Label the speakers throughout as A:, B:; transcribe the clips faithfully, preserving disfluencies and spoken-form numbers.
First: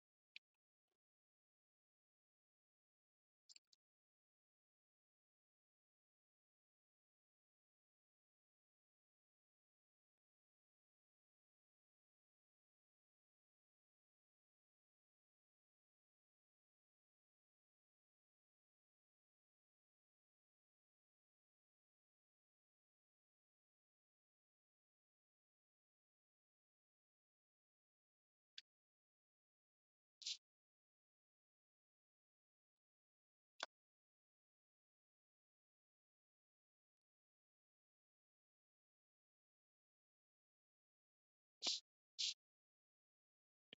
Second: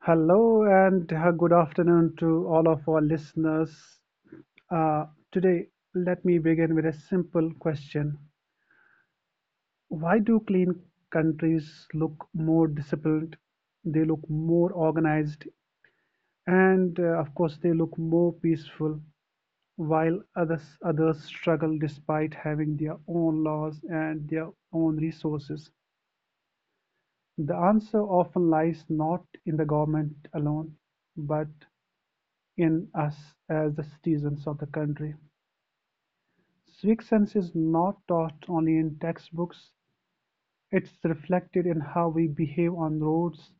A: Hello and uh, good afternoon to all of our listeners. Uh, today, let me begin with a simple question. Why do clean countries look more disciplined? They look more organized, and uh, of course, they look more peaceful, while others, others struggle despite having their own laws and their own resources. The answer often lies not in the government alone, but in us as the citizens of the country. Civic sense is not taught only in textbooks, it's reflected in how we behave on roads,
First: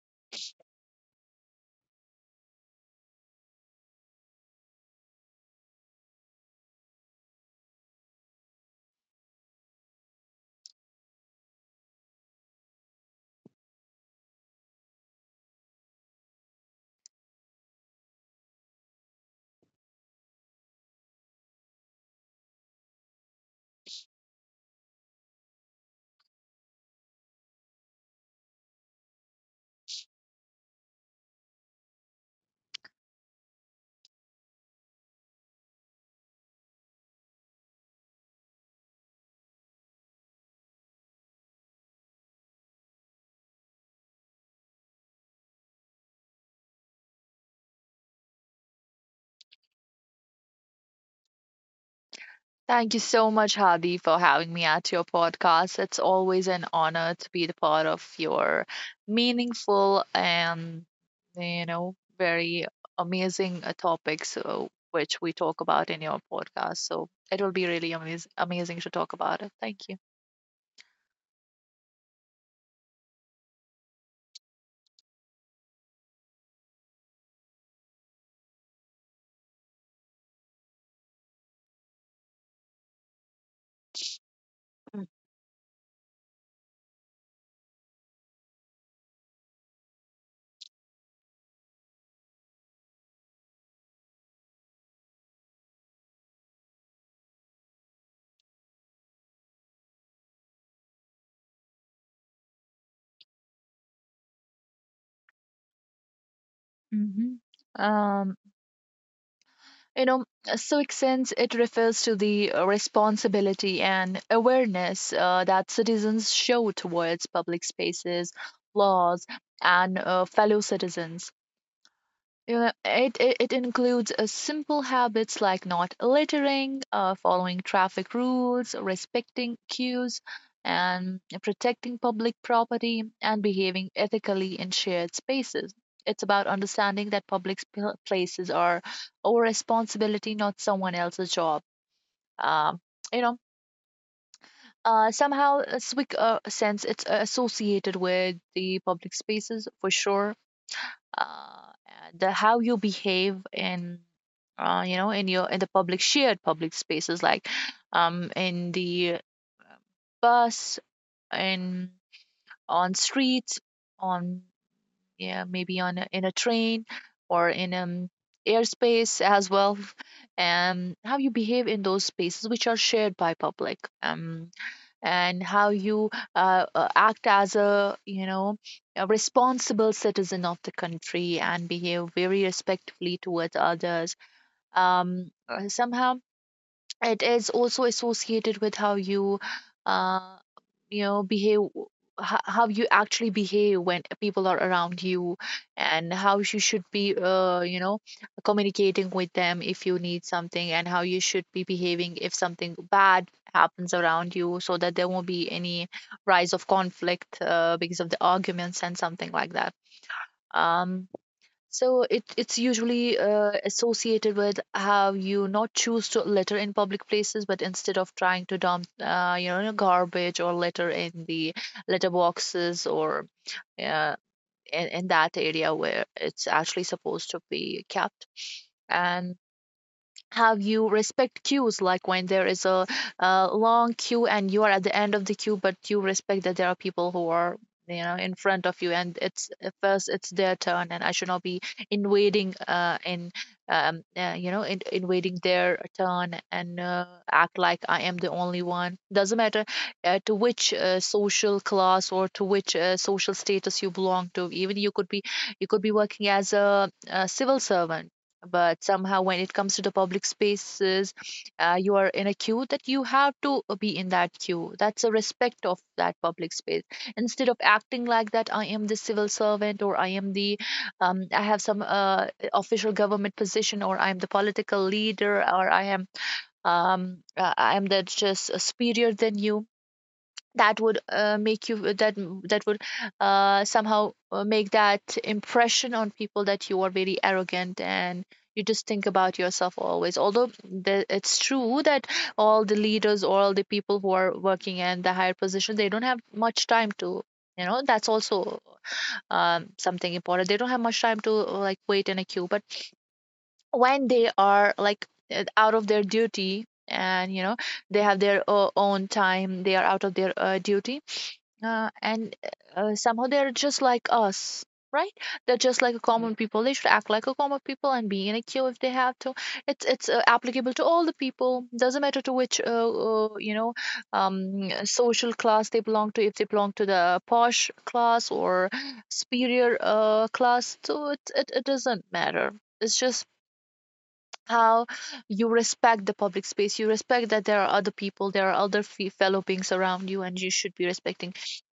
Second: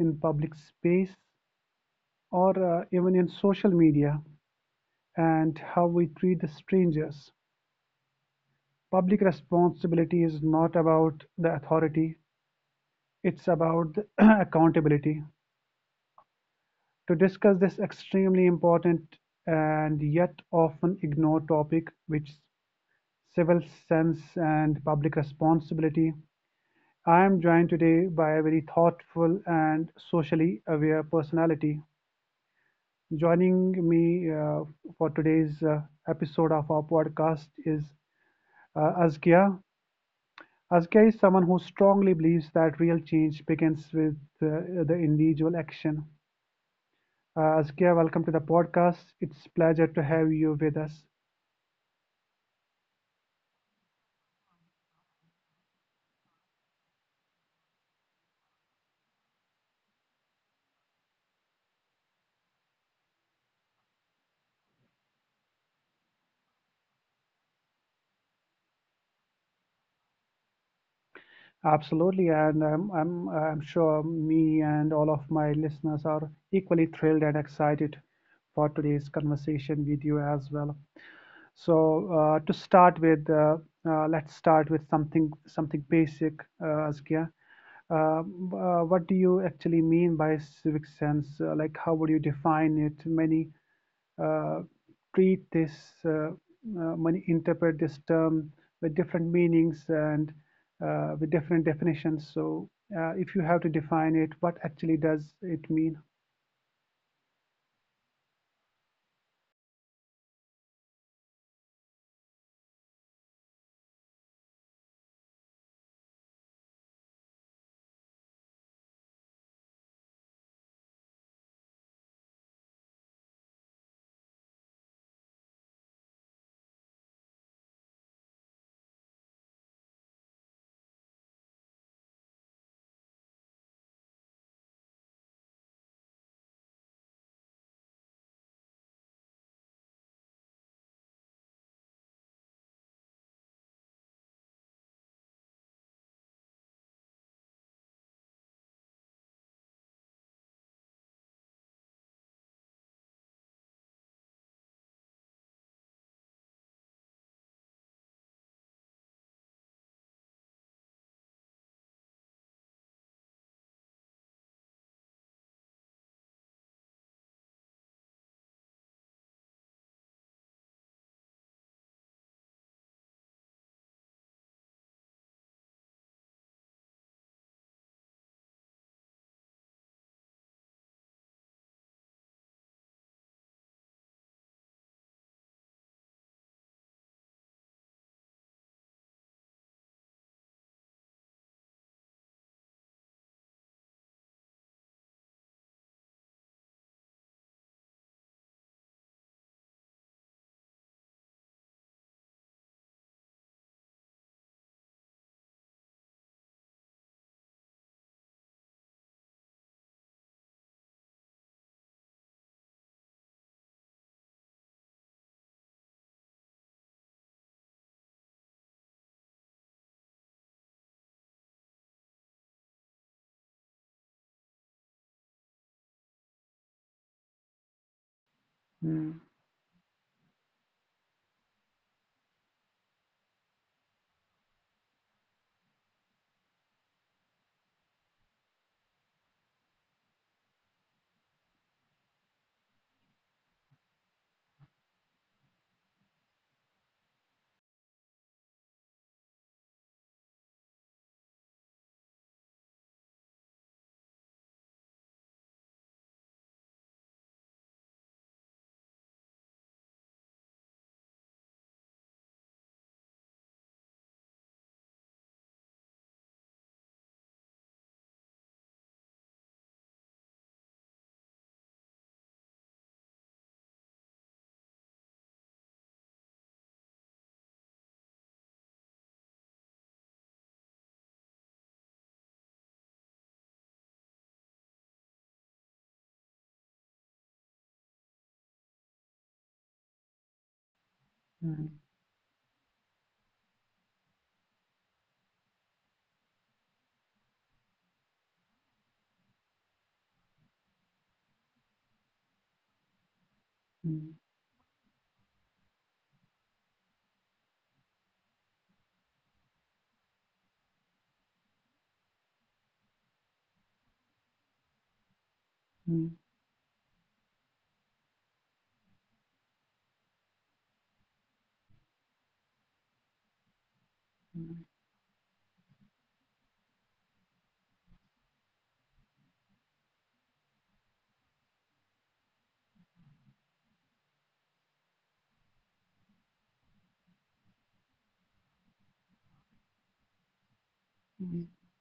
A: in public space, or uh, even in social media, and how we treat the strangers. Public responsibility is not about the authority, it's about the accountability. To discuss this extremely important and yet often ignored topic, which civil sense and public responsibility. I am joined today by a very thoughtful and socially aware personality. Joining me uh, for today's uh, episode of our podcast is uh, Azkia. Azkia is someone who strongly believes that real change begins with uh, the individual action. Uh, Azkia, welcome to the podcast. It's a pleasure to have you with us.
B: Thank you so much, Hadi, for having me at your podcast. It's always an honor to be the part of your meaningful and, you know, very amazing uh, topics so, which we talk about in your podcast. So it will be really amaz- amazing to talk about it. Thank you.
A: Absolutely, and I'm, I'm, I'm sure me and all of my listeners are equally thrilled and excited for today's conversation with you as well. So, uh, to start with, uh, uh, let's start with something something basic, uh, Askia. Uh, uh, what do you actually mean by civic sense? Uh, like, how would you define it? Many uh, treat this uh, uh, money, interpret this term with different meanings and uh, with different definitions. So, uh, if you have to define it, what actually does it mean?
B: Mm-hmm. Um, You know, uh, civic sense, it refers to the uh, responsibility and awareness uh, that citizens show towards public spaces, laws, and uh, fellow citizens. You know, it, it, it includes uh, simple habits like not littering, uh, following traffic rules, respecting queues, and protecting public property, and behaving ethically in shared spaces. It's about understanding that public sp- places are our responsibility, not someone else's job. Um, you know, uh, somehow, uh, Swick uh, sense it's associated with the public spaces for sure, uh, the how you behave in, uh, you know, in your in the public shared public spaces like, um, in the bus, in, on streets, on, yeah, maybe on a, in a train, or in um airspace as well, and how you behave in those spaces which are shared by public, um and how you uh, uh, act as a, you know, a responsible citizen of the country and behave very respectfully towards others. Um, uh, somehow it is also associated with how you uh, you know behave, ho- how you actually behave when people are around you and how you should be uh, you know communicating with them if you need something, and how you should be behaving if something bad happens around you so that there won't be any rise of conflict uh, because of the arguments and something like that. um so, it, it's usually uh, associated with how you not choose to litter in public places, but instead of trying to dump, uh, you know, garbage or litter in the litter boxes or uh, in, in that area where it's actually supposed to be kept.
A: Mm,
B: And have you respect queues, like when there is a, a long queue and you are at the end of the queue but you respect that there are people who are, you know, in front of you, and it's uh, first it's their turn, and I should not be invading uh in um uh, you know, in, invading their turn, and uh, act like I am the only one. Doesn't matter uh, to which uh, social class or to which uh, social status you belong to. Even you could be, you could be working as a, a civil servant, but somehow when it comes to the public spaces, uh, you are in a queue that you have to uh, be in that queue. That's a respect of that public space, instead of acting like that I am the civil servant or I am the, um, I have some uh, official government position, or I am the political leader, or I am, um, uh, I am the just uh, superior than you. That would uh, make you that, that would uh, somehow uh, make that impression on people that you are very arrogant and you just think about yourself always, although the, it's
A: mm,
B: true that all the leaders or all the people who are working in the higher position, they don't have much time to, you know, that's also, um, something important. They don't have much time to uh, like wait in a queue, but when
A: mm,
B: they are like uh, out of their duty, and you know, they have their uh, own time, they are out of their uh, duty, uh, and uh, somehow they're just like us, right? They're just
A: mm,
B: like a, yeah,
A: mm,
B: common people. They should act like a common people and be in a queue if they have to. It's it's uh, applicable to all the people. Doesn't matter to which uh, uh, you know, um, uh, social class they belong to. If they belong to the posh class or superior uh, class, so it it, it doesn't matter. It's just how you respect the public space. You respect that there are other people, there are other fe- fellow beings around you, and you should be respecting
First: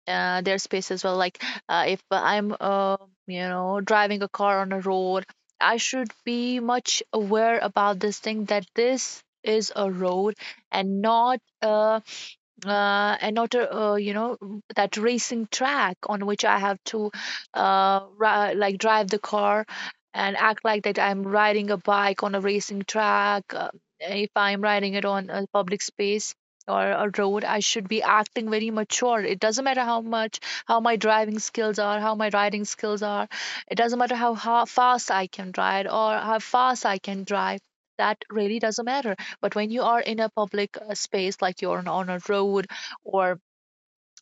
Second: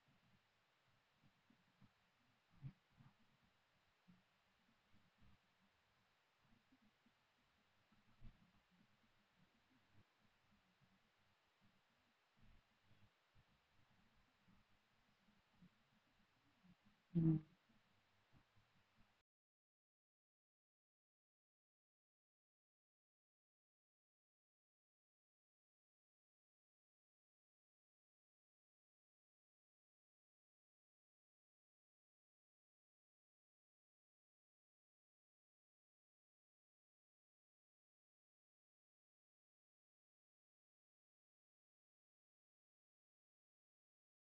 B: uh, their space as well. Like uh, if I'm uh, you know, driving a car on a road, I should be much aware about this thing, that this is a road and not a, uh, another, uh, you know m- that racing track on which I have to
A: mm, mm,
B: uh, ri like drive the car, and act like that I'm riding a bike on a racing track. Uh, if I'm riding it on a public space or a road, I should be acting very mature. It doesn't matter how much, how my driving skills are, how my riding skills are. It doesn't matter how, how fast I can ride or how fast I can drive. That really doesn't matter, but when you are in a public uh, space, like you're on, on a road, or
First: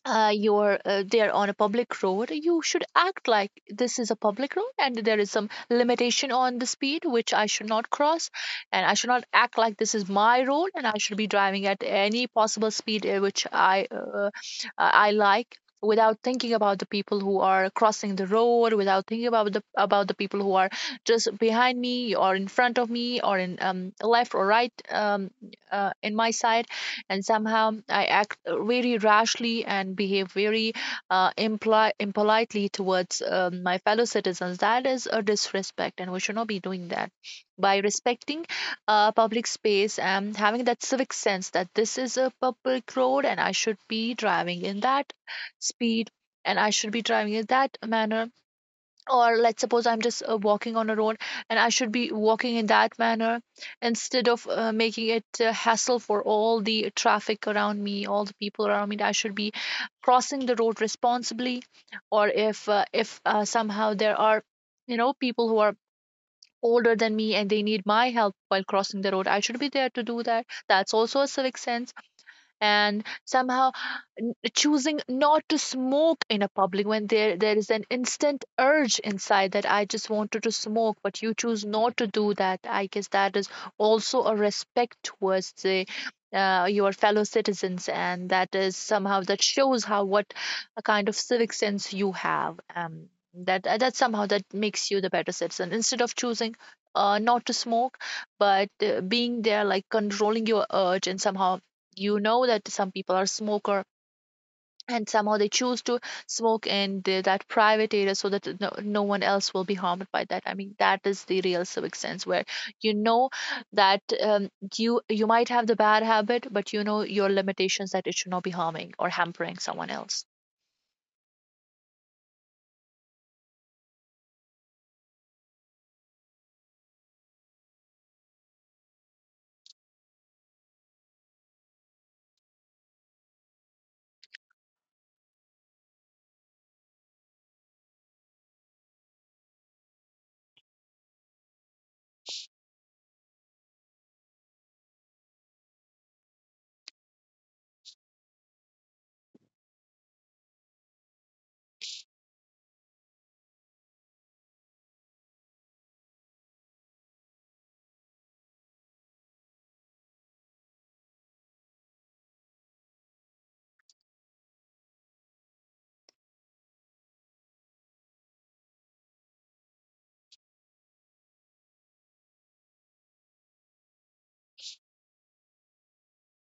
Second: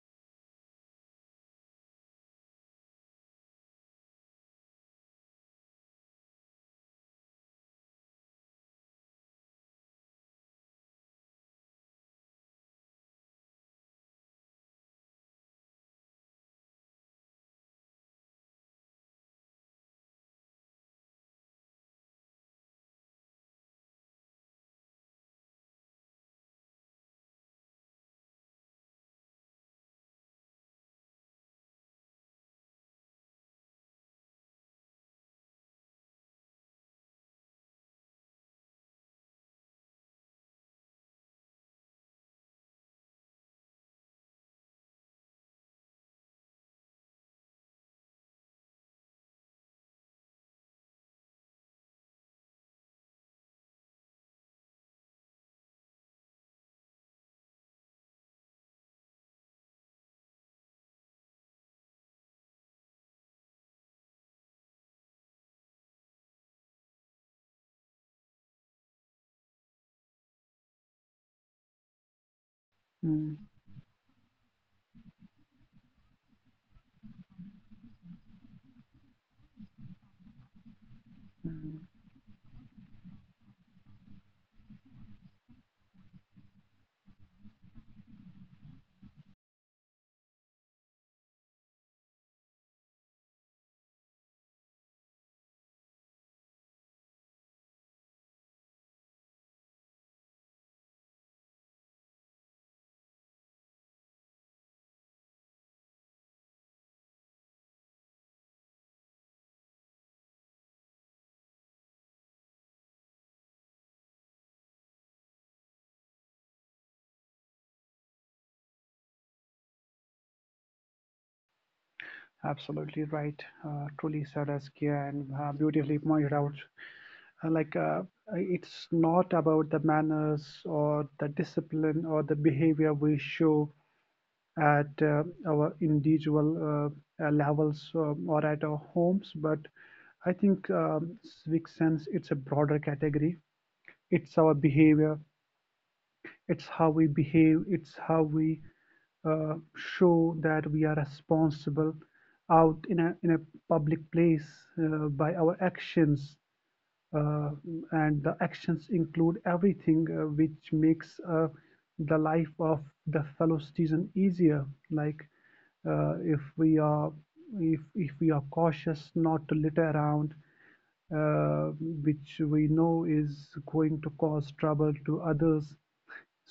B: uh, you're uh, there on a public road, you should act like this is a public road and there is some limitation on the speed which I should not cross, and I should not act like this is my road and I should be driving at any possible speed uh, which I uh, uh, I like, without thinking about the people who are crossing the road, without thinking about the, about the people who are just behind me or in front of me or in um, left or right, um, uh, in my side, and somehow I act very rashly and behave very uh, impli- impolitely towards um, my fellow citizens. That is a disrespect, and we should not be doing that. By respecting uh, public space and having that civic sense that this is a public road and I should be driving in that speed and I should be driving in that manner. Or let's suppose I'm just uh, walking on a road, and I should be walking in that manner instead of uh, making it a hassle for all the traffic around me, all the people around me. I should be crossing the road responsibly. Or if uh, if uh, somehow there are, you know, people who are older than me and they need my help while crossing the road, I should be there to do that. That's also a civic sense. And
A: mm,
B: somehow n- choosing not to smoke in a public when there there is an instant urge inside that I just wanted to smoke, but you choose
A: mm.
B: not to do that. I guess that is also a respect towards the uh, your fellow citizens, and that is somehow, that shows how, what a kind of civic sense you have. Um, that uh, that somehow that makes you the better citizen. Instead of choosing uh, not to smoke, but uh, being there like controlling your urge, and somehow you know that some people are smoker and somehow they choose to smoke in the, that private area so that no, no one else will be harmed by that. I mean, that is the real civic sense, where you know that, um, you, you might have the bad habit but you know your limitations, that it should not be harming or hampering someone else.
A: Absolutely right. Uh, truly said, Askia, and uh, beautifully pointed out. Uh, like, uh, it's not about the manners or the discipline or the behavior we show at uh, our individual uh, uh, levels um, or at our homes, but I think um, civic sense it's a broader category. It's our behavior. It's how we behave. It's how we uh, show that we are responsible out in a in a public place uh, by our actions uh, and the actions include everything uh, which makes uh, the life of the fellow citizen easier like uh, if we are if, if we are cautious not to litter around uh, which we know is going to cause trouble to others,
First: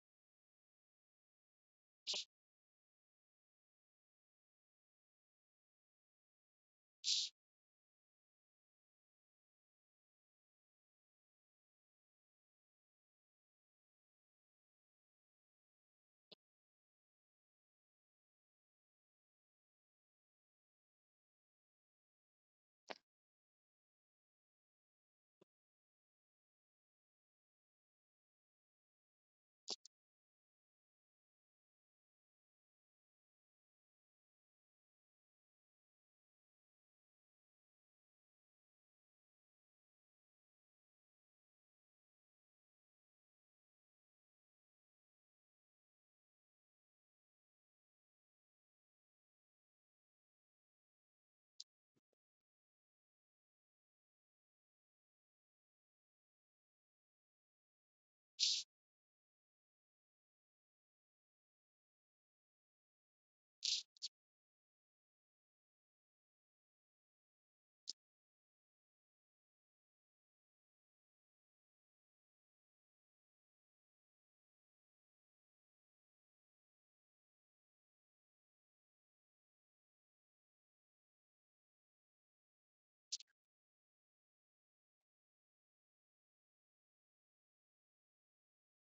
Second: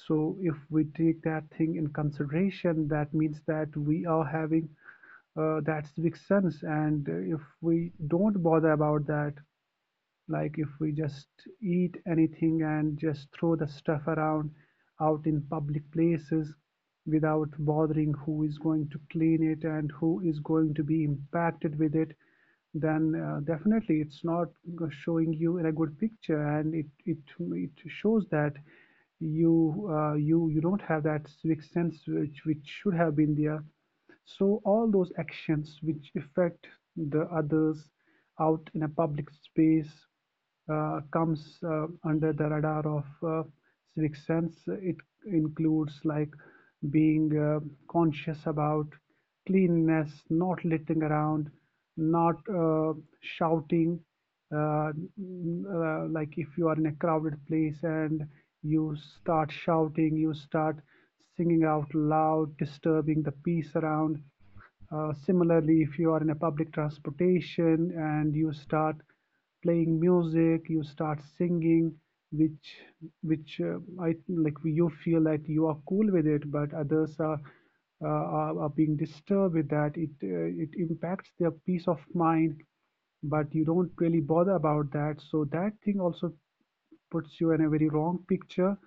A: so if we take that thing in consideration that means that we are having uh, that civic sense, and if we don't bother about that, like if we just eat anything and just throw the stuff around out in public places without bothering who is going to clean it and who is going to be impacted with it, then uh, definitely it's not showing you in a good picture, and it it it shows that you uh, you you don't have that civic sense which which should have been there. So all those actions which affect the others out in a public space uh, comes uh, under the radar of uh, civic sense. It includes like being uh, conscious about cleanliness, not littering around, not uh, shouting, uh, uh, like if you are in a crowded place and you start shouting, you start singing out loud, disturbing the peace around. Uh, similarly, if you are in a public transportation and you start playing music, you start singing, which which uh, I like you feel that you are cool with it, but others are uh, are, are being disturbed with that. It uh, it impacts their peace of mind, but you don't really bother about that. So that thing also puts you in a very wrong picture.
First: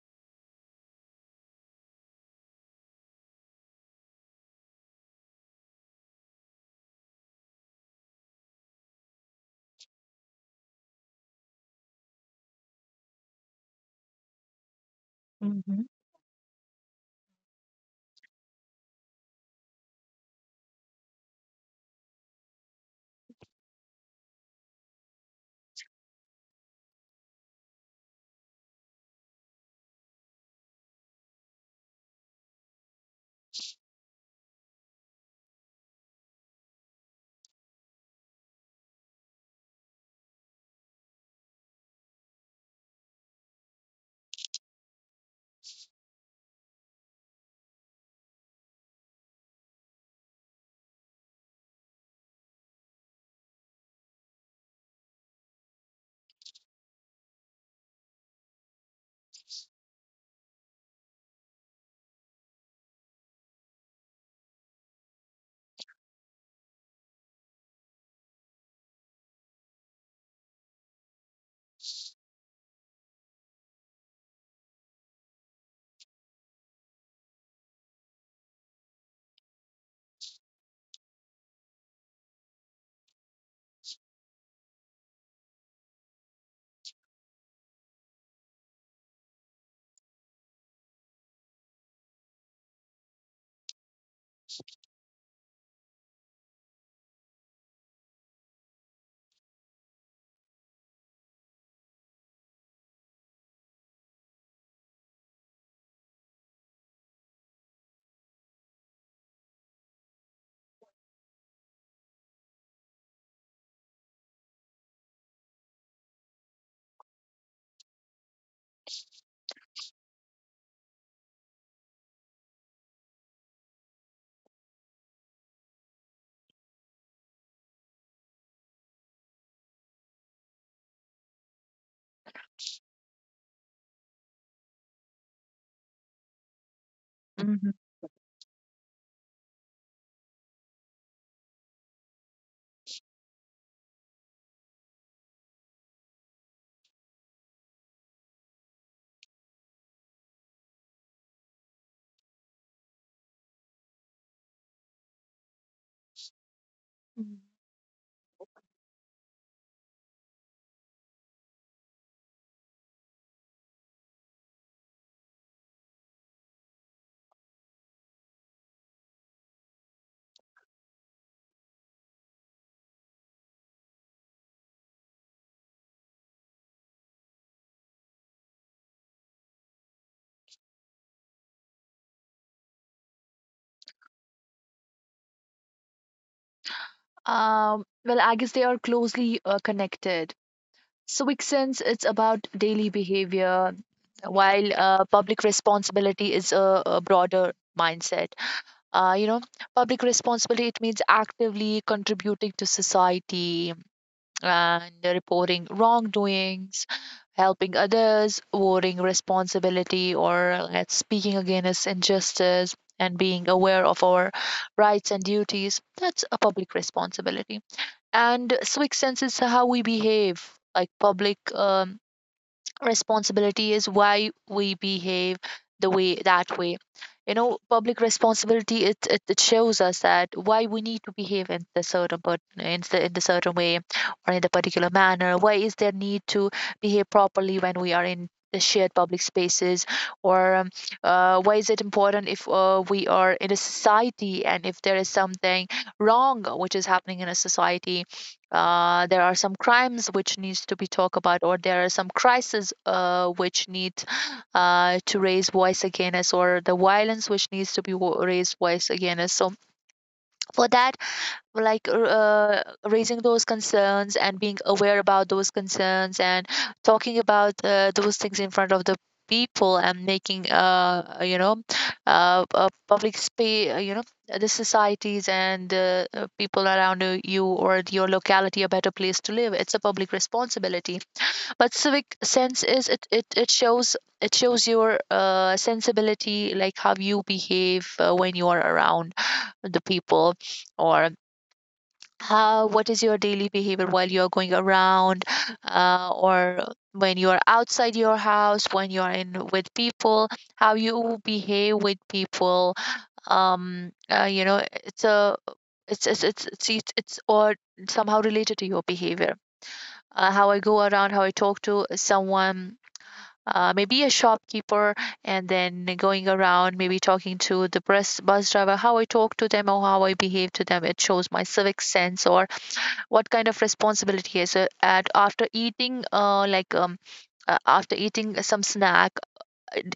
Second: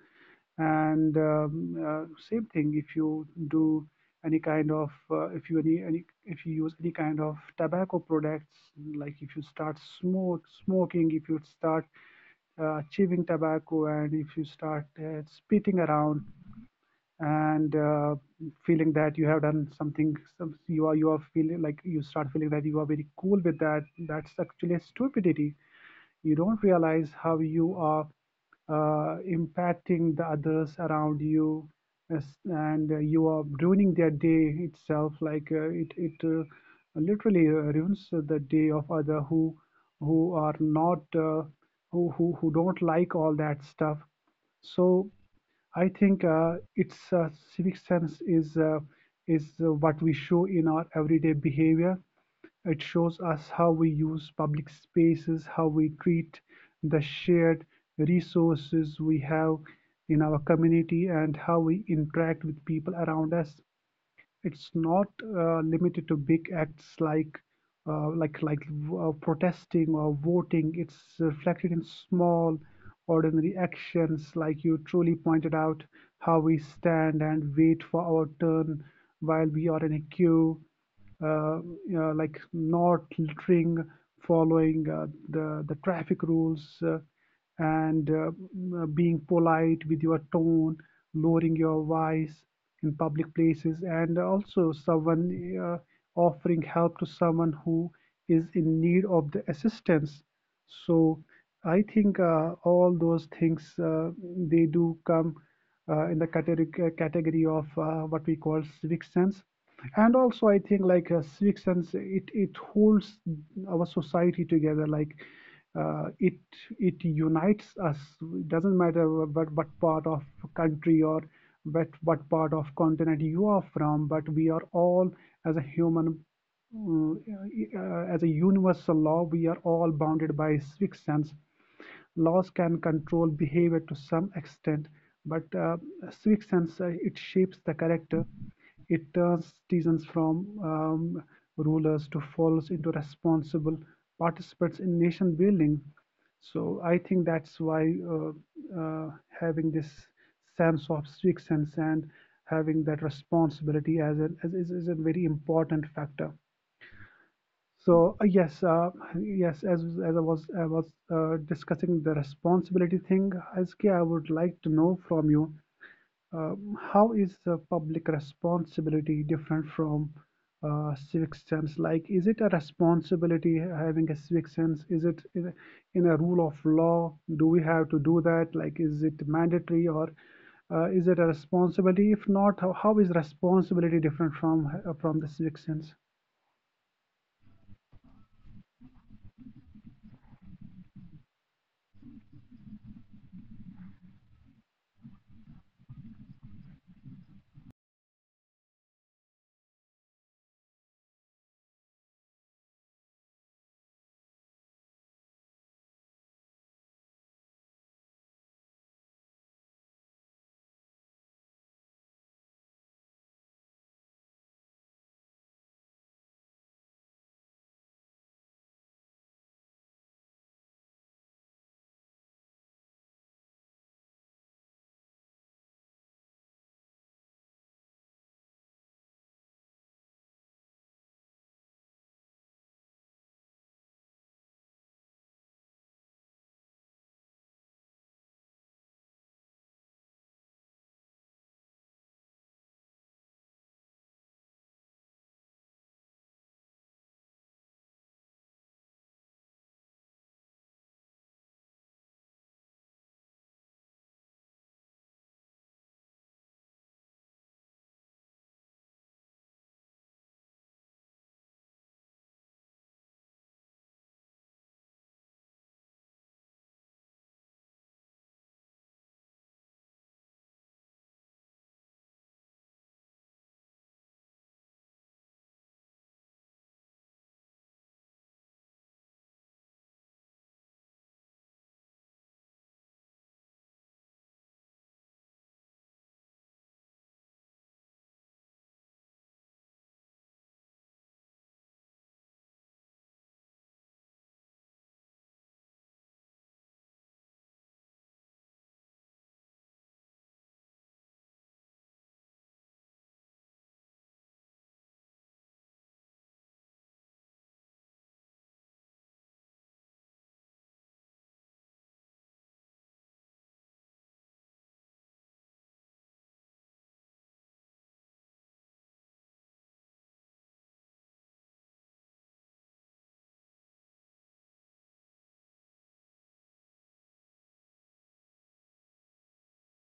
A: And um, uh, same thing if you do any kind of uh, if you any, any if you use any kind of tobacco products, like if you start smoke smoking, if you start uh, chewing tobacco, and if you start uh, spitting
B: Mm-hmm.
A: around, and uh, feeling that you have done something some, you are you are feeling like you start feeling that you are very cool with that, that's actually a stupidity. You don't realize how you are uh, impacting the others around you as- and uh, you are ruining their day itself, like uh, it it uh, literally uh, ruins the day of other who who are not uh, who, who who don't like all that stuff. So I think uh, it's uh, civic sense is uh, is uh, what we show in our everyday behavior. It shows us how we use public spaces, how we treat the shared resources we have in our community, and how we interact with people around us. It's not uh, limited to big acts like uh, like like uh, protesting or voting. It's reflected in small, ordinary actions, like you truly pointed out, how we stand and wait for our turn while we are in a queue, uh, you know, like not littering, following uh, the the traffic rules, uh, and uh, uh, being polite with your tone, lowering your voice in public places, and also someone uh, offering help to someone who is in need of the assistance. So I think uh, all those things uh, they do come uh, in the category uh, category of uh, what we call civic sense, and also I think like uh, civic sense it it holds our society together like. Uh, it it unites us. It doesn't matter what what part of country or what what part of continent you are from, but we are all as a human. Mm, uh, uh, as a universal law, we are all bounded by civic sense. Laws can control behavior to some extent, but uh, civic sense uh, it shapes
B: Mm-hmm.
A: the character. It turns citizens from um, rulers to followers into responsible participants in nation building. So I think that's why uh, uh, having this sense of civic sense and having that responsibility as an as, is, is a very important factor.
B: Mm.
A: So uh, yes, uh, yes, as as I was I was uh, discussing the responsibility thing, S K, I would like to know from you uh, how is uh, public responsibility different from uh, civic sense? Like, is it a responsibility having a civic sense? Is it in a, in a rule of law? Do we have to do that? Like, is it mandatory, or uh, is it a responsibility? If not, how, how is responsibility different from uh, from the civic sense?
B: Um well, I guess they are closely uh, connected. Civic sense, it's about daily behavior, while uh, public responsibility is a, a broader mindset. uh, you know public responsibility, it means actively contributing to society and reporting wrongdoings, helping others, voting responsibility, or let's, speaking against injustice and being aware of our rights and duties. That's a public responsibility. And civic sense is how we behave, like public um, responsibility is why we behave the way, that way. You know, public responsibility, it, it, it shows us that why we need to behave in the certain, but in the, in the certain way, or in the particular manner. Why is there need to behave properly when we are in the shared public spaces? Or um, uh, why is it important if uh, we are in a society, and if there is something wrong which is happening in a society, uh, there are some crimes which needs to be talked about, or there are some crises uh, which need uh, to raise voice against, or the violence which needs to be wo- raised voice against. So for that, like r- uh, raising those concerns and being aware about those concerns, and talking about uh, those things in front of the people, and making uh uh, you know uh, uh public space, uh, you know, the societies and uh, uh, people around uh, you, or your locality, a better place to live, it's a public responsibility. But civic sense is, it it, it shows, it shows your uh, sensibility, like how you behave uh, when you are around the people, or how, what is your daily behavior while you're going around, uh, or when you are outside your house when you are in with people. How you behave with people. um uh, you know it's a it's it's it's it's it's, it's or somehow related to your behavior. Uh, how I go around, how I talk to someone, uh, maybe a shopkeeper. And then going around, maybe talking to the bus bus driver, how I talk to them or how I behave to them, it shows my civic sense. Or what kind of responsibility is it? At After eating, uh, like, um uh, after eating some snack,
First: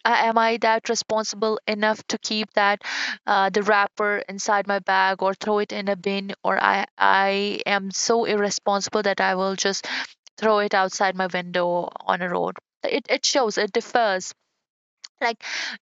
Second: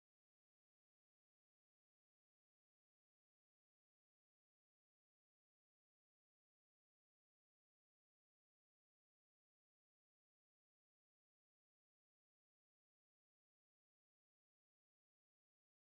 B: a- am I that responsible enough to keep that, uh, the wrapper inside my bag, or throw it in a bin? Or i i am so irresponsible that I will just throw it outside my window, on a road. It, it shows, it differs. Like,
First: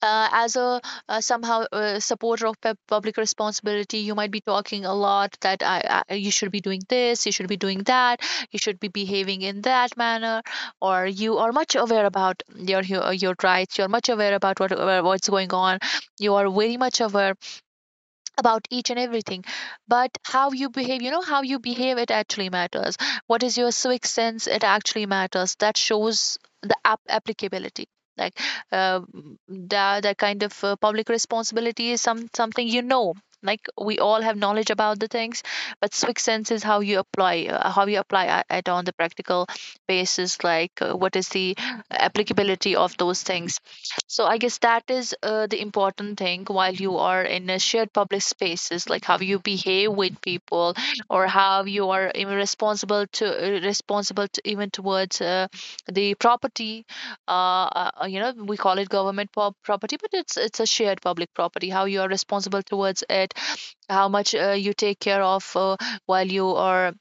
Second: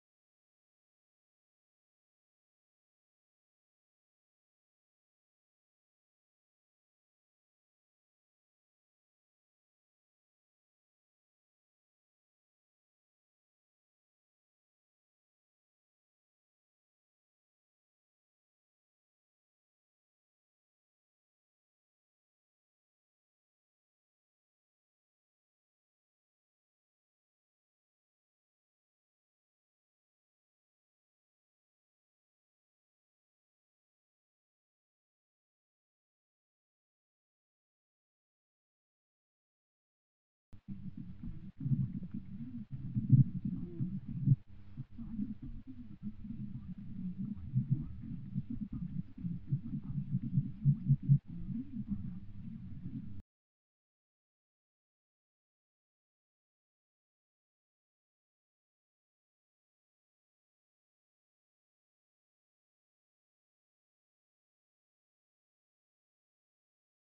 B: uh, as a, uh, somehow, uh, supporter of pub- public responsibility, you might be talking a lot that I, I you should be doing this, you should be doing that, you should be behaving in that manner. Or you are much aware about your hu- uh, your rights. You're much aware about what uh, what's going on. You are very much aware about each and everything. But how you behave, you know how you behave, it actually matters. What is your sixth sense? It actually matters. That shows the app applicability. Like, uh, that, that kind of, uh, public responsibility is some something, you know like we all have knowledge about the things, but sixth sense is how you apply, uh, how you apply a- it on the practical basis. Like, uh, what is the applicability of those things? So I guess that is, uh, the important thing while you are in a shared public spaces, like how you behave with people, or how you are even responsible to uh, responsible to even towards, uh, the property. Uh, uh, you know, we call it government pop property, but it's it's a shared public property. How you are responsible towards it, how much, uh, you take care of, uh, while you are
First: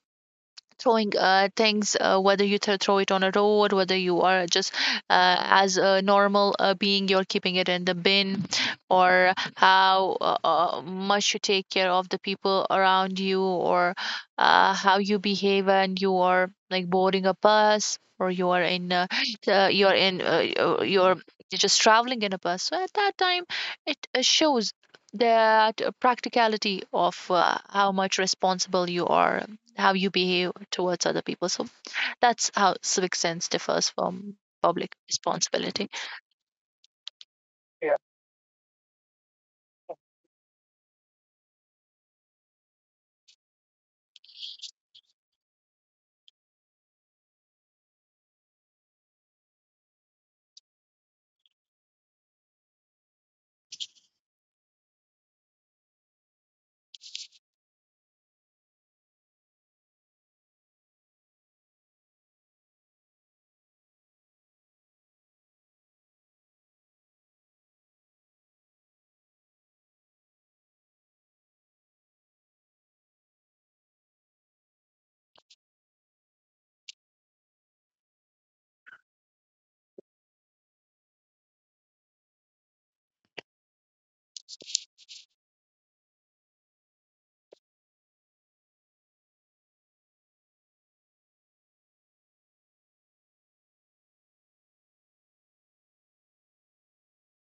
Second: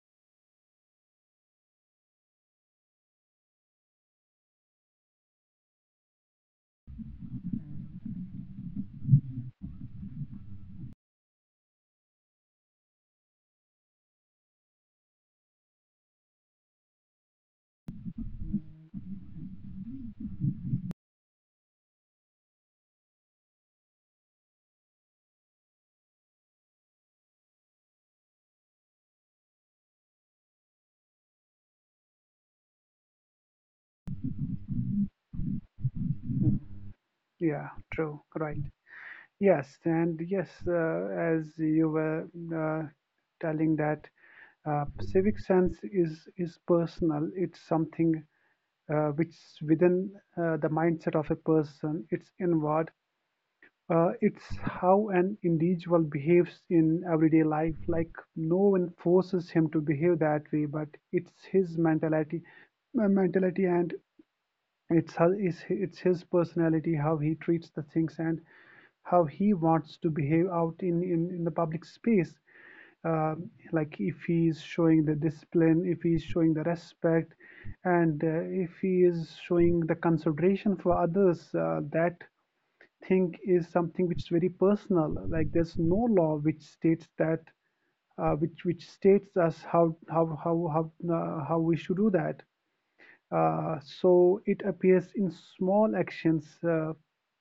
B: throwing, uh, things, uh, whether you th- throw it on a road, whether you are just, uh, as a normal, uh, being, you're keeping it in the bin, or how, uh, uh, much you take care of the people around you, or, uh, how you behave and you are like boarding a bus, or you are in, uh, uh, you are in, uh, uh, you're just traveling in a bus. So at that time, it, uh, shows that, uh, practicality of, uh, how much responsible you are, how you behave towards other people. So that's how civic sense differs from public responsibility.
A: Yeah, true, right. Yes, and yes, uh, as you were uh, telling that uh, civic sense is is personal. It's something uh, which within uh, the mindset of a person. It's inward. Uh, it's how an individual behaves in everyday life. Like no one forces him to behave that way, but it's his mentality, uh, mentality and it's his, it's it's his personality, how he treats the things, and how he wants to behave out in, in, in the public space. Um, like if he's showing the discipline, if he's showing the respect, and uh, if he is showing the consideration for others, uh, that thing is something which is very personal. Like there's no law which states that uh, which which states us how how how how uh, how we should do that. Uh, so it appears in small actions uh,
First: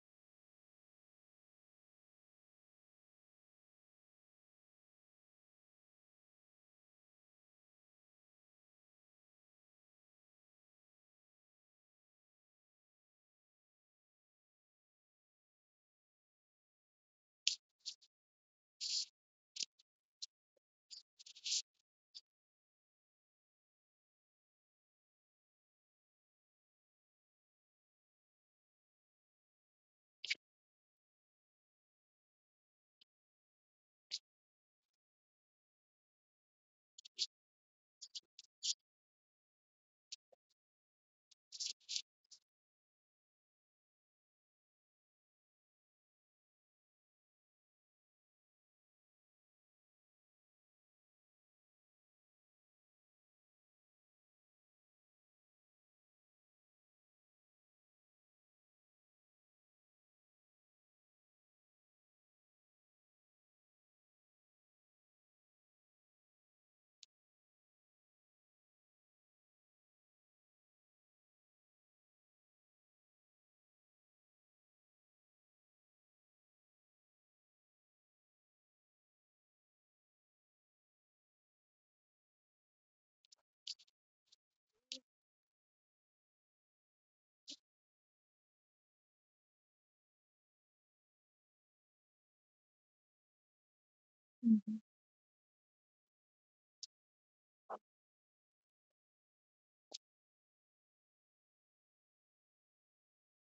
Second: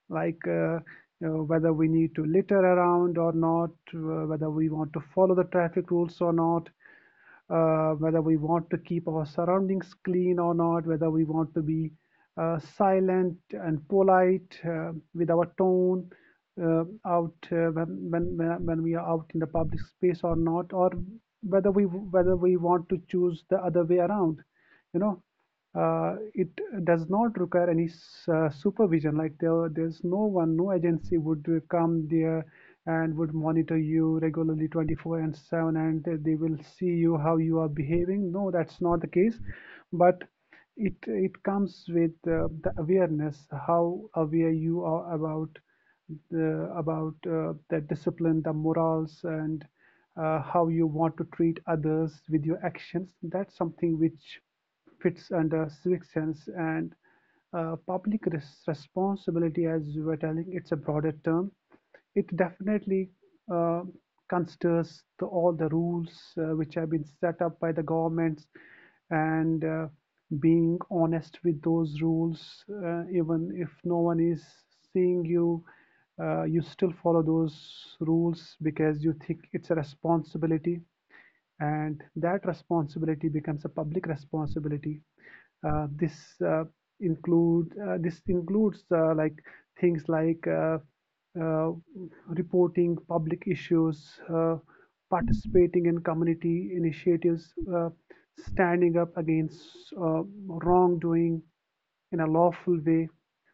A: like uh, you know, whether we need to litter around or not, uh, whether we want to follow the traffic rules or not, uh, whether we want to keep our surroundings clean or not, whether we want to be uh, silent and polite uh, with our tone uh, out uh, when, when when when we are out in the public space or not, or whether we whether we want to choose the other way around, you know uh, it does not require any s- uh, supervision. Like there, there's no one, no agency would uh, come there and would monitor you regularly twenty four seven, and they they will see you how you are behaving. No, that's not the case. But it it comes with uh, the awareness, how aware you are about the about uh, the discipline, the morals, and uh, how you want to treat others with your actions. That's something which fits under civic sense, and uh, public res- responsibility, as you were telling, it's a broader term. It definitely uh, considers the, all the rules uh, which have been set up by the governments, and uh, being honest with those rules, uh, even if no one is seeing you, uh, you still follow those rules because you think it's a responsibility, and that responsibility becomes a public responsibility. Uh, this uh, include uh, this includes uh, like things like uh, uh, reporting public issues, uh,
B: Mm-hmm.
A: participating in community initiatives, uh, standing up against uh, wrongdoing, in a lawful way.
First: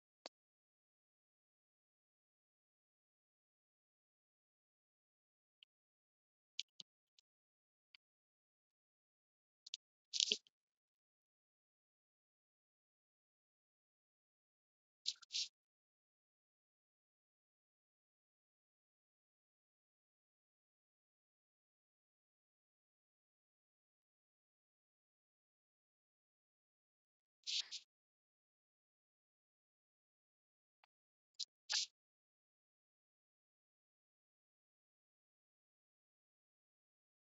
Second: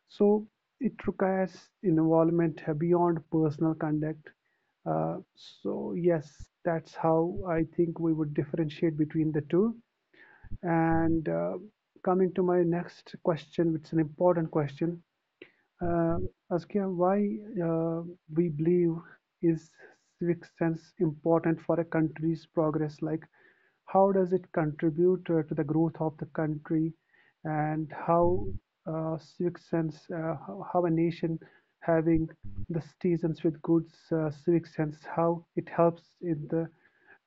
A: So it requires involvement beyond personal conduct. Uh, so yes, that's how I think we would differentiate between the two. And uh, Coming to my next question, which is an important question, uh, Askia, why uh, we believe is civic sense important for a country's progress? Like, how does it contribute uh, to the growth of the country and how uh, civic sense uh, how, how a nation having the citizens with good uh, civic sense, how it helps in the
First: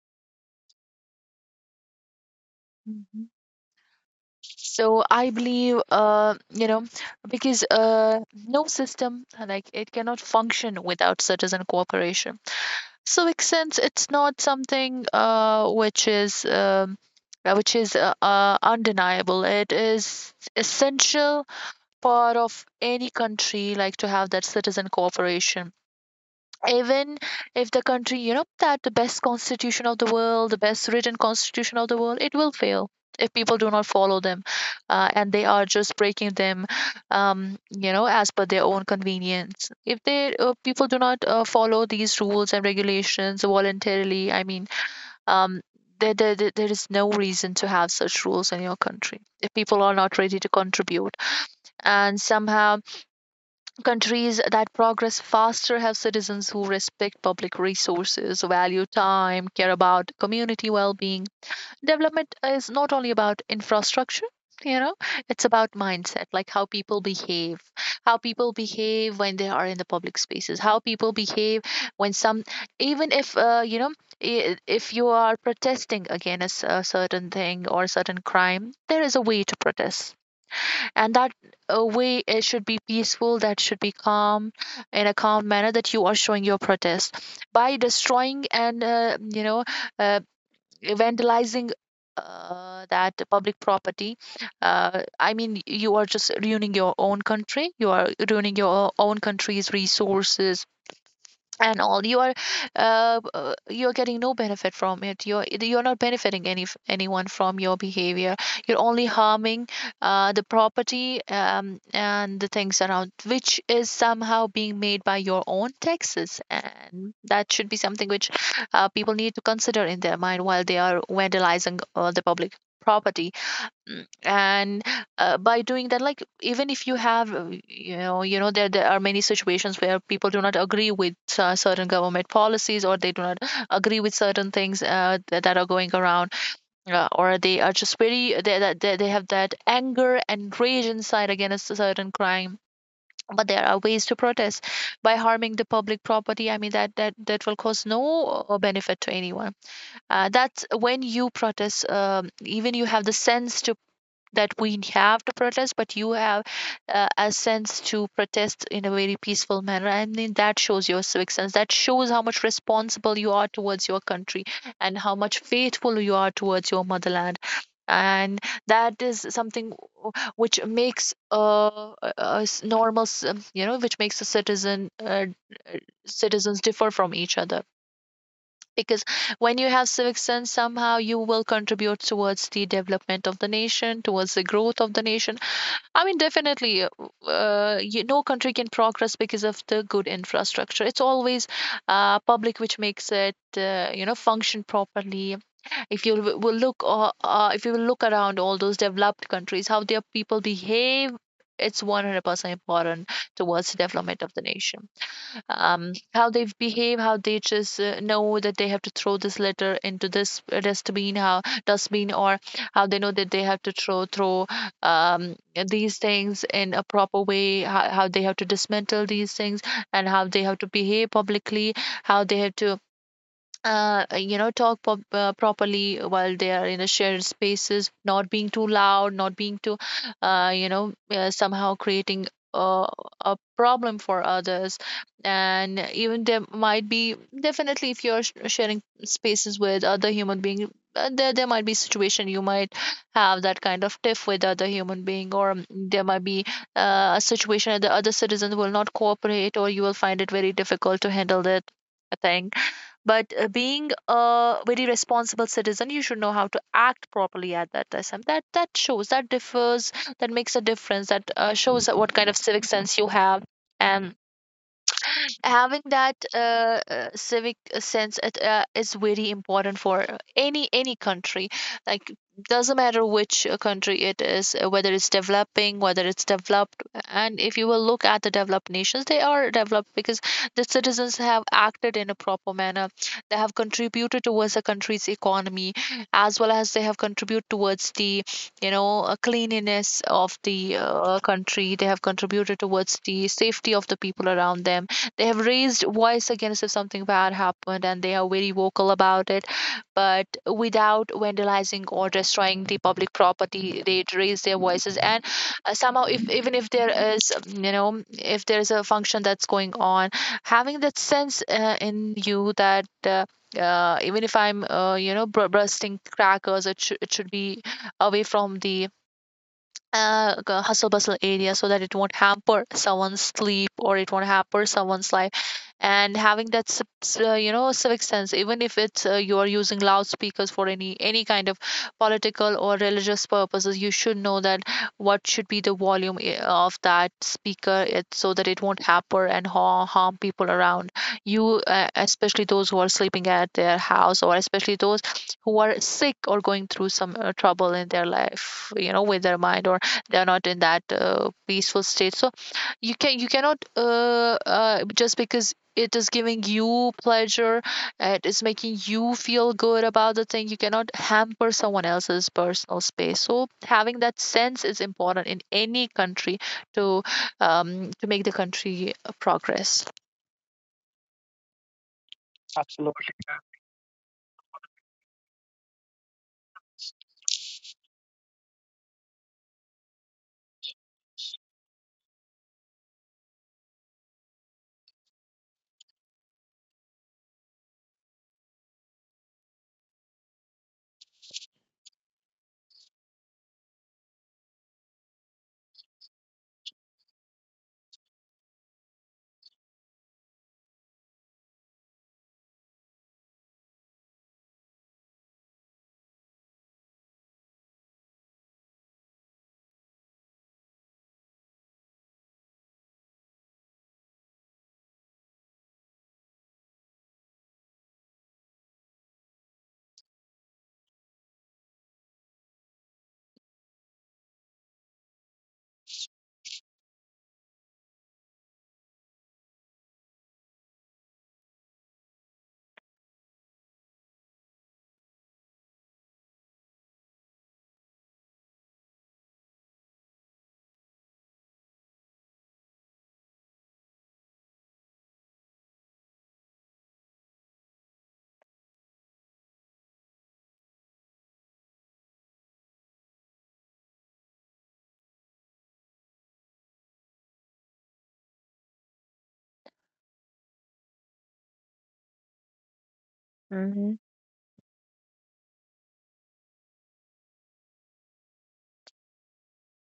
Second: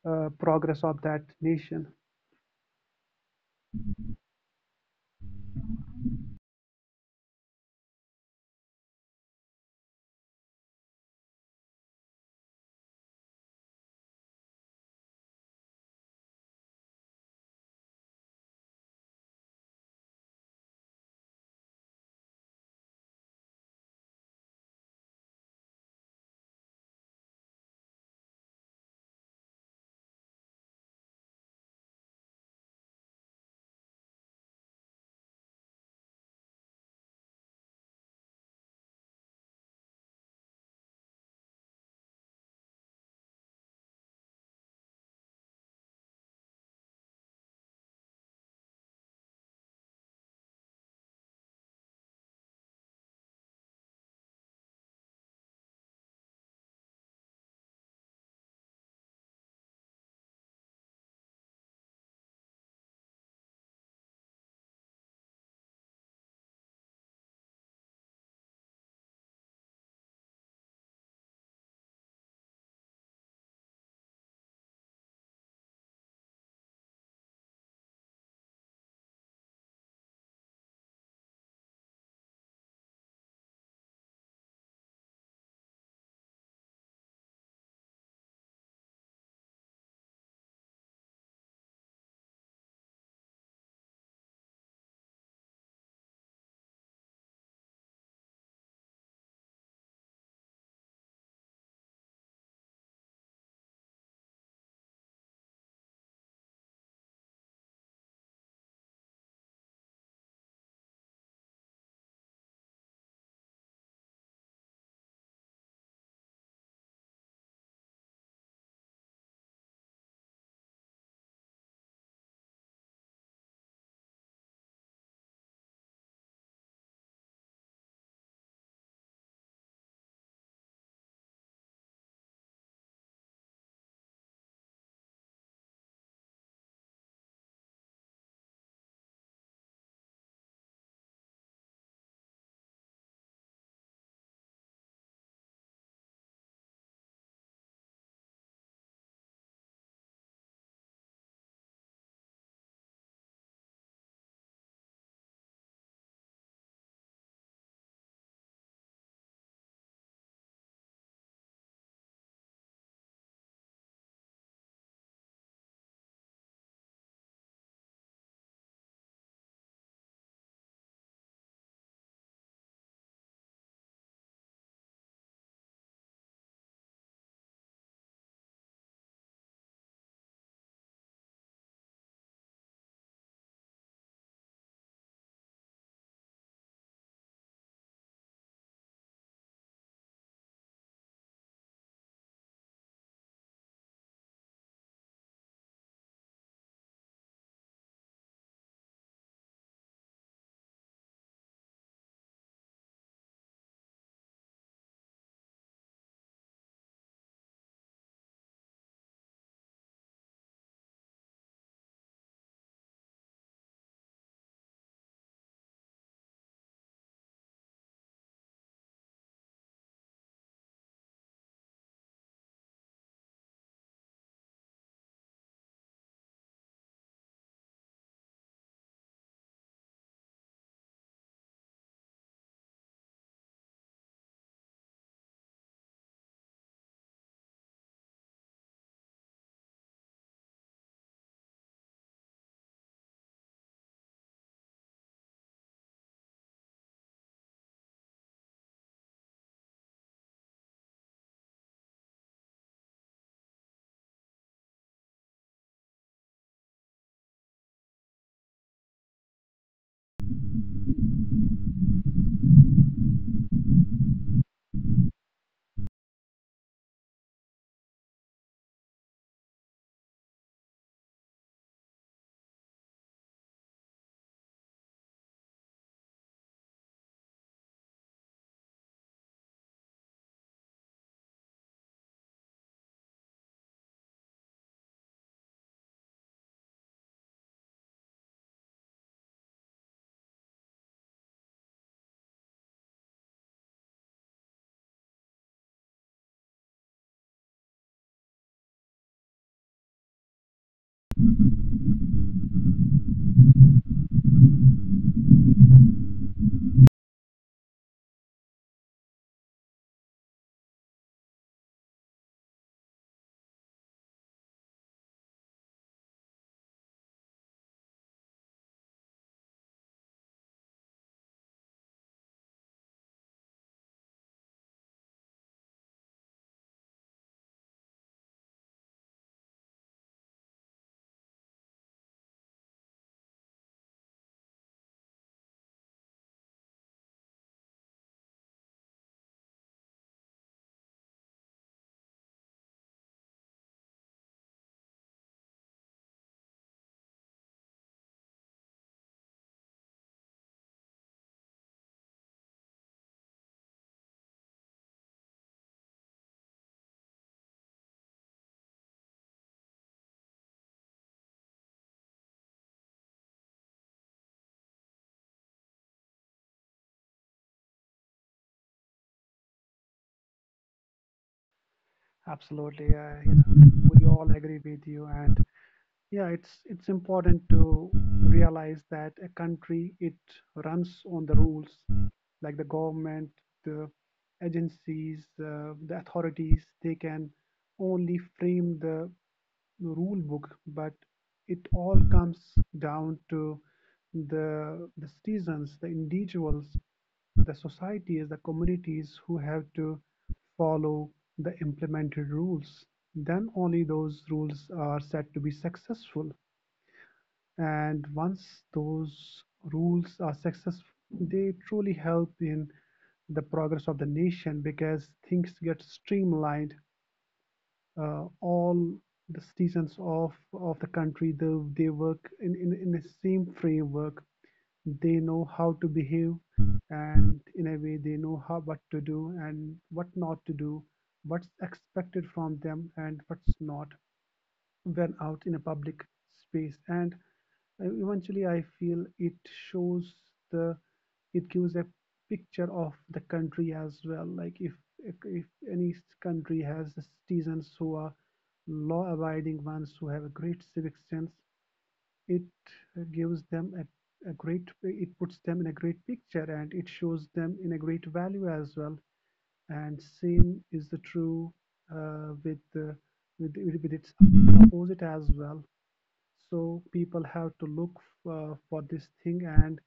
A: uh, progress of that nation.
B: Mm-hmm. So I believe, uh, you know, because, uh, no system, uh, like it cannot function without citizen cooperation. Civic sense, it's not something, uh, which is um, uh, which is, uh, uh, undeniable. It is essential part of any country, like to have that citizen cooperation. Even if the country, you know that the best constitution of the world, the best written constitution of the world, it will fail if people do not follow them. Uh, and they are just breaking them, um, you know as per their own convenience. If they, uh, people do not, uh, follow these rules and regulations voluntarily. I mean, um, there, there, there there is no reason to have such rules in your country if people are not ready to contribute, and somehow countries that progress faster have citizens who respect public resources, value time, care about community well being. Development is not only about infrastructure, you know, it's about mindset, like how people behave, how people behave when they are in the public spaces, how people behave when some, even if, uh, you know, i- if you are protesting against a certain thing or certain crime, there is a way to protest. And that, uh, way, it should be peaceful, that should be calm, in a calm manner that you are showing your protest, by destroying and, uh, you know uh, vandalizing, uh, that public property. Uh, I mean, you are just ruining your own country, you are ruining your own country's resources. And all, you are uh, uh, you're getting no benefit from it, you're you're not benefiting any anyone from your behavior. You're only harming, uh, the property, um, and the things around, which is somehow being made by your own taxes. And that should be something which, uh, people need to consider in their mind while they are vandalizing, uh, the public property. Mm, and, uh, by doing that, like, even if you have, uh, you know you know there, there are many situations where people do not agree with, uh, certain government policies, or they do not agree with certain things, uh, that, that are going around. Uh, or they are just very, they, that they, they have that anger and rage inside against a certain crime. But there are ways to protest. By harming the public property, I mean, that that that will cause no, uh, benefit to anyone. Uh, that's when you protest, um, even you have the sense to that we have to protest, but you have, uh, a sense to protest in a very peaceful manner, and then that shows your civic sense, that shows how much responsible you are towards your country, and how much faithful you are towards your motherland. And that is something which makes, uh, a normal c- you know which makes a citizen uh, uh, citizens differ from each other, because when you have civic sense, somehow you will contribute towards the development of the nation, towards the growth of the nation. I mean, definitely, uh, uh, you, no country can progress because of the good infrastructure. It's always, uh, public which makes it, uh, you know function properly. If you w- will look uh, uh, If you will look around all those developed countries, how their people behave, it's one hundred percent important towards the development of the nation. Um, how they behave, how they just, uh, know that they have to throw this litter into this dustbin, how dustbin, or how they know that they have to throw throw, um, these things in a proper way, how, how they have to dismantle these things, and how they have to behave publicly. How they have to, uh, uh, you know talk pop, uh, properly while they are in a shared spaces, not being too loud, not being too, uh, you know uh, somehow creating a, a problem for others. And even there might be, definitely, if you're sh- sharing spaces with other human being, uh, there, there might be situation. You might have that kind of tiff with other human being, or, um, there might be, uh, a situation that the other citizens will not cooperate, or you will find it very difficult to handle that thing. But, uh, being a very responsible citizen, you should know how to act properly at that time. That that shows, that differs, that makes a difference. That, uh, shows that what kind of civic sense you have. And having that, uh, uh, civic, uh, sense, it, uh, is very important for any any country, like, doesn't matter which, uh, country it is, uh, whether it's developing, whether it's developed. And if you will look at the developed nations, they are developed because the citizens have acted in a proper manner. They have contributed towards the country's economy, as well as they have contributed towards the, you know uh, cleanliness of the, uh, country. They have contributed towards the safety of the people around them. They have raised voice against if something bad happened, and they are very vocal about it. But without vandalizing or destroying the public property, they raise their voices. And, uh, somehow, if even if there is, you know, if there is a function that's going on, having that sense, uh, in you that. Uh, uh, even if I'm, uh, you know, bursting crackers, it, sh- it should be away from the, uh, g- hustle bustle area, so that it won't hamper someone's sleep or it won't hamper someone's life. And having that civ- s- uh, you know civic sense, even if it's uh, you are using loudspeakers for any any kind of political or religious purposes, you should know that what should be the volume i- of that speaker, it, so that it won't hamper and ha- harm people around you, uh, especially those who are sleeping at their house, or especially those who are sick or going through some, uh, trouble in their life, you know with their mind, or they are not in that, uh, peaceful state. So you can you cannot, uh, uh, just because it is giving you pleasure, it is making you feel good about the thing, you cannot hamper someone else's personal space. So having that sense is important in any country, to um, to make the country, uh, progress.
A: Absolutely, uh, you know, we all agree with you. And yeah, it's it's important to realize that a country, it runs on the rules, like the government, the agencies, uh, the authorities. They can only frame the rule book, but it all comes down to the the citizens, the individuals, the societies, the communities who have to follow the implemented rules. Then only those rules are said to be successful. And once those rules are successful, they truly help in the progress of the nation because things get streamlined. Uh, all the citizens of, of the country, they, they work in, in, in the same framework. They know how to behave, and in a way they know how what to do and what not to do, what's expected from them and what's not when out in a public space. And uh, eventually I feel it shows the, it gives a picture of the country as well. Like if if, if any country has citizens who are law abiding ones, who have a great civic sense, it uh, gives them a, a great, it puts them in a great picture and it shows them in a great value as well. And same is the true uh, with the with, with
B: Hmm.
A: its opposite as well. So people have to look uh, for this thing, and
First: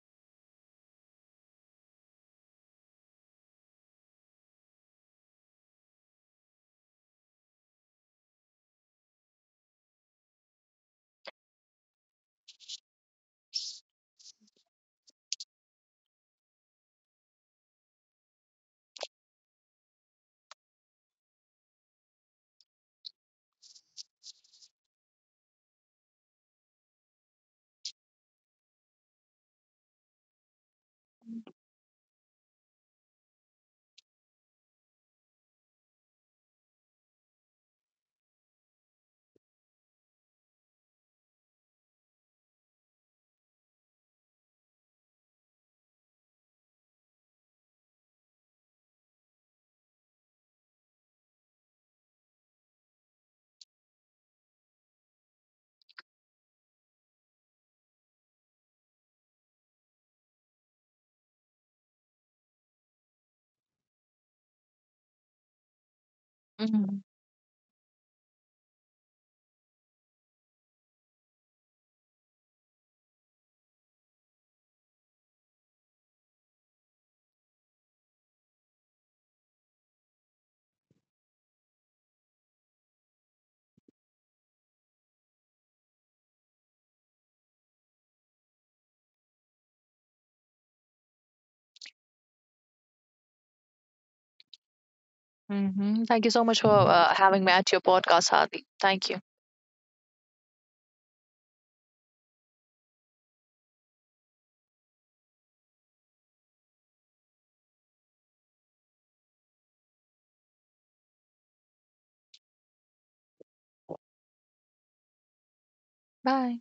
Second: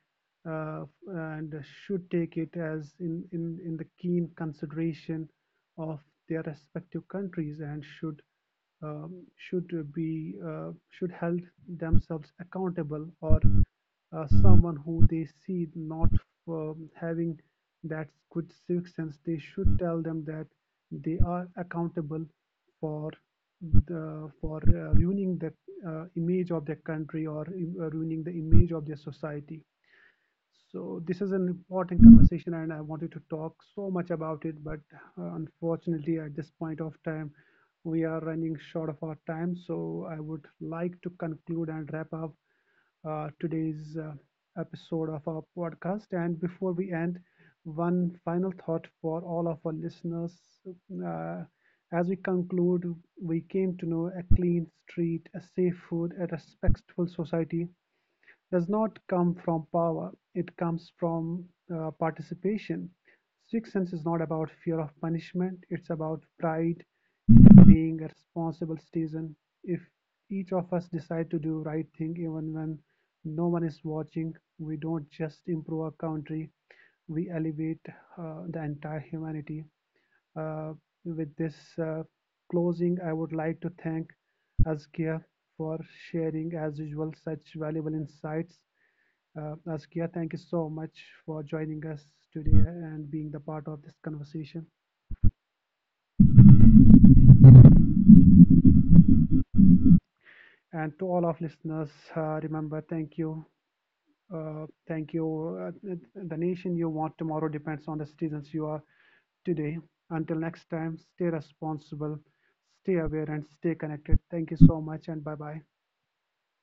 A: uh, and should take it as in, in, in the keen consideration of their respective countries, and should um, should uh, be uh, should held themselves accountable, or uh, someone who they see not um, having that good civic sense, they should tell them that they are accountable for the, for uh, ruining the uh, image of their country, or uh, ruining the image of their society. So this is an important conversation, and I wanted to talk so much about it, but uh, unfortunately, at this point of time, we are running short of our time. So I would like to conclude and wrap up uh, today's uh, episode of our podcast. And before we end, one final thought for all of our listeners. Uh, as we conclude, we came to know a clean street, a safe food, a respectful society does not come from power, it comes from uh, participation. Sixth sense is not about fear of punishment, it's about pride
B: Hmm.
A: being a responsible citizen. If each of us decide to do right thing even when no one is watching, we don't just improve our country, we elevate uh, the entire humanity. Uh, with this uh, closing, I would like to thank Azkia for sharing, as usual, such valuable insights. uh, Azkia, thank you so much for joining us today and being the part of this conversation.
B: Hmm. Thank you so much for, uh, having me at your podcast, Hardy. Thank you.
A: And to all of listeners, uh, remember, thank you. Uh, thank you. Uh, th- the nation you want tomorrow depends on the citizens you are today. Until next time, stay responsible, stay aware, and stay connected. Thank you so much, and bye bye.
B: Bye.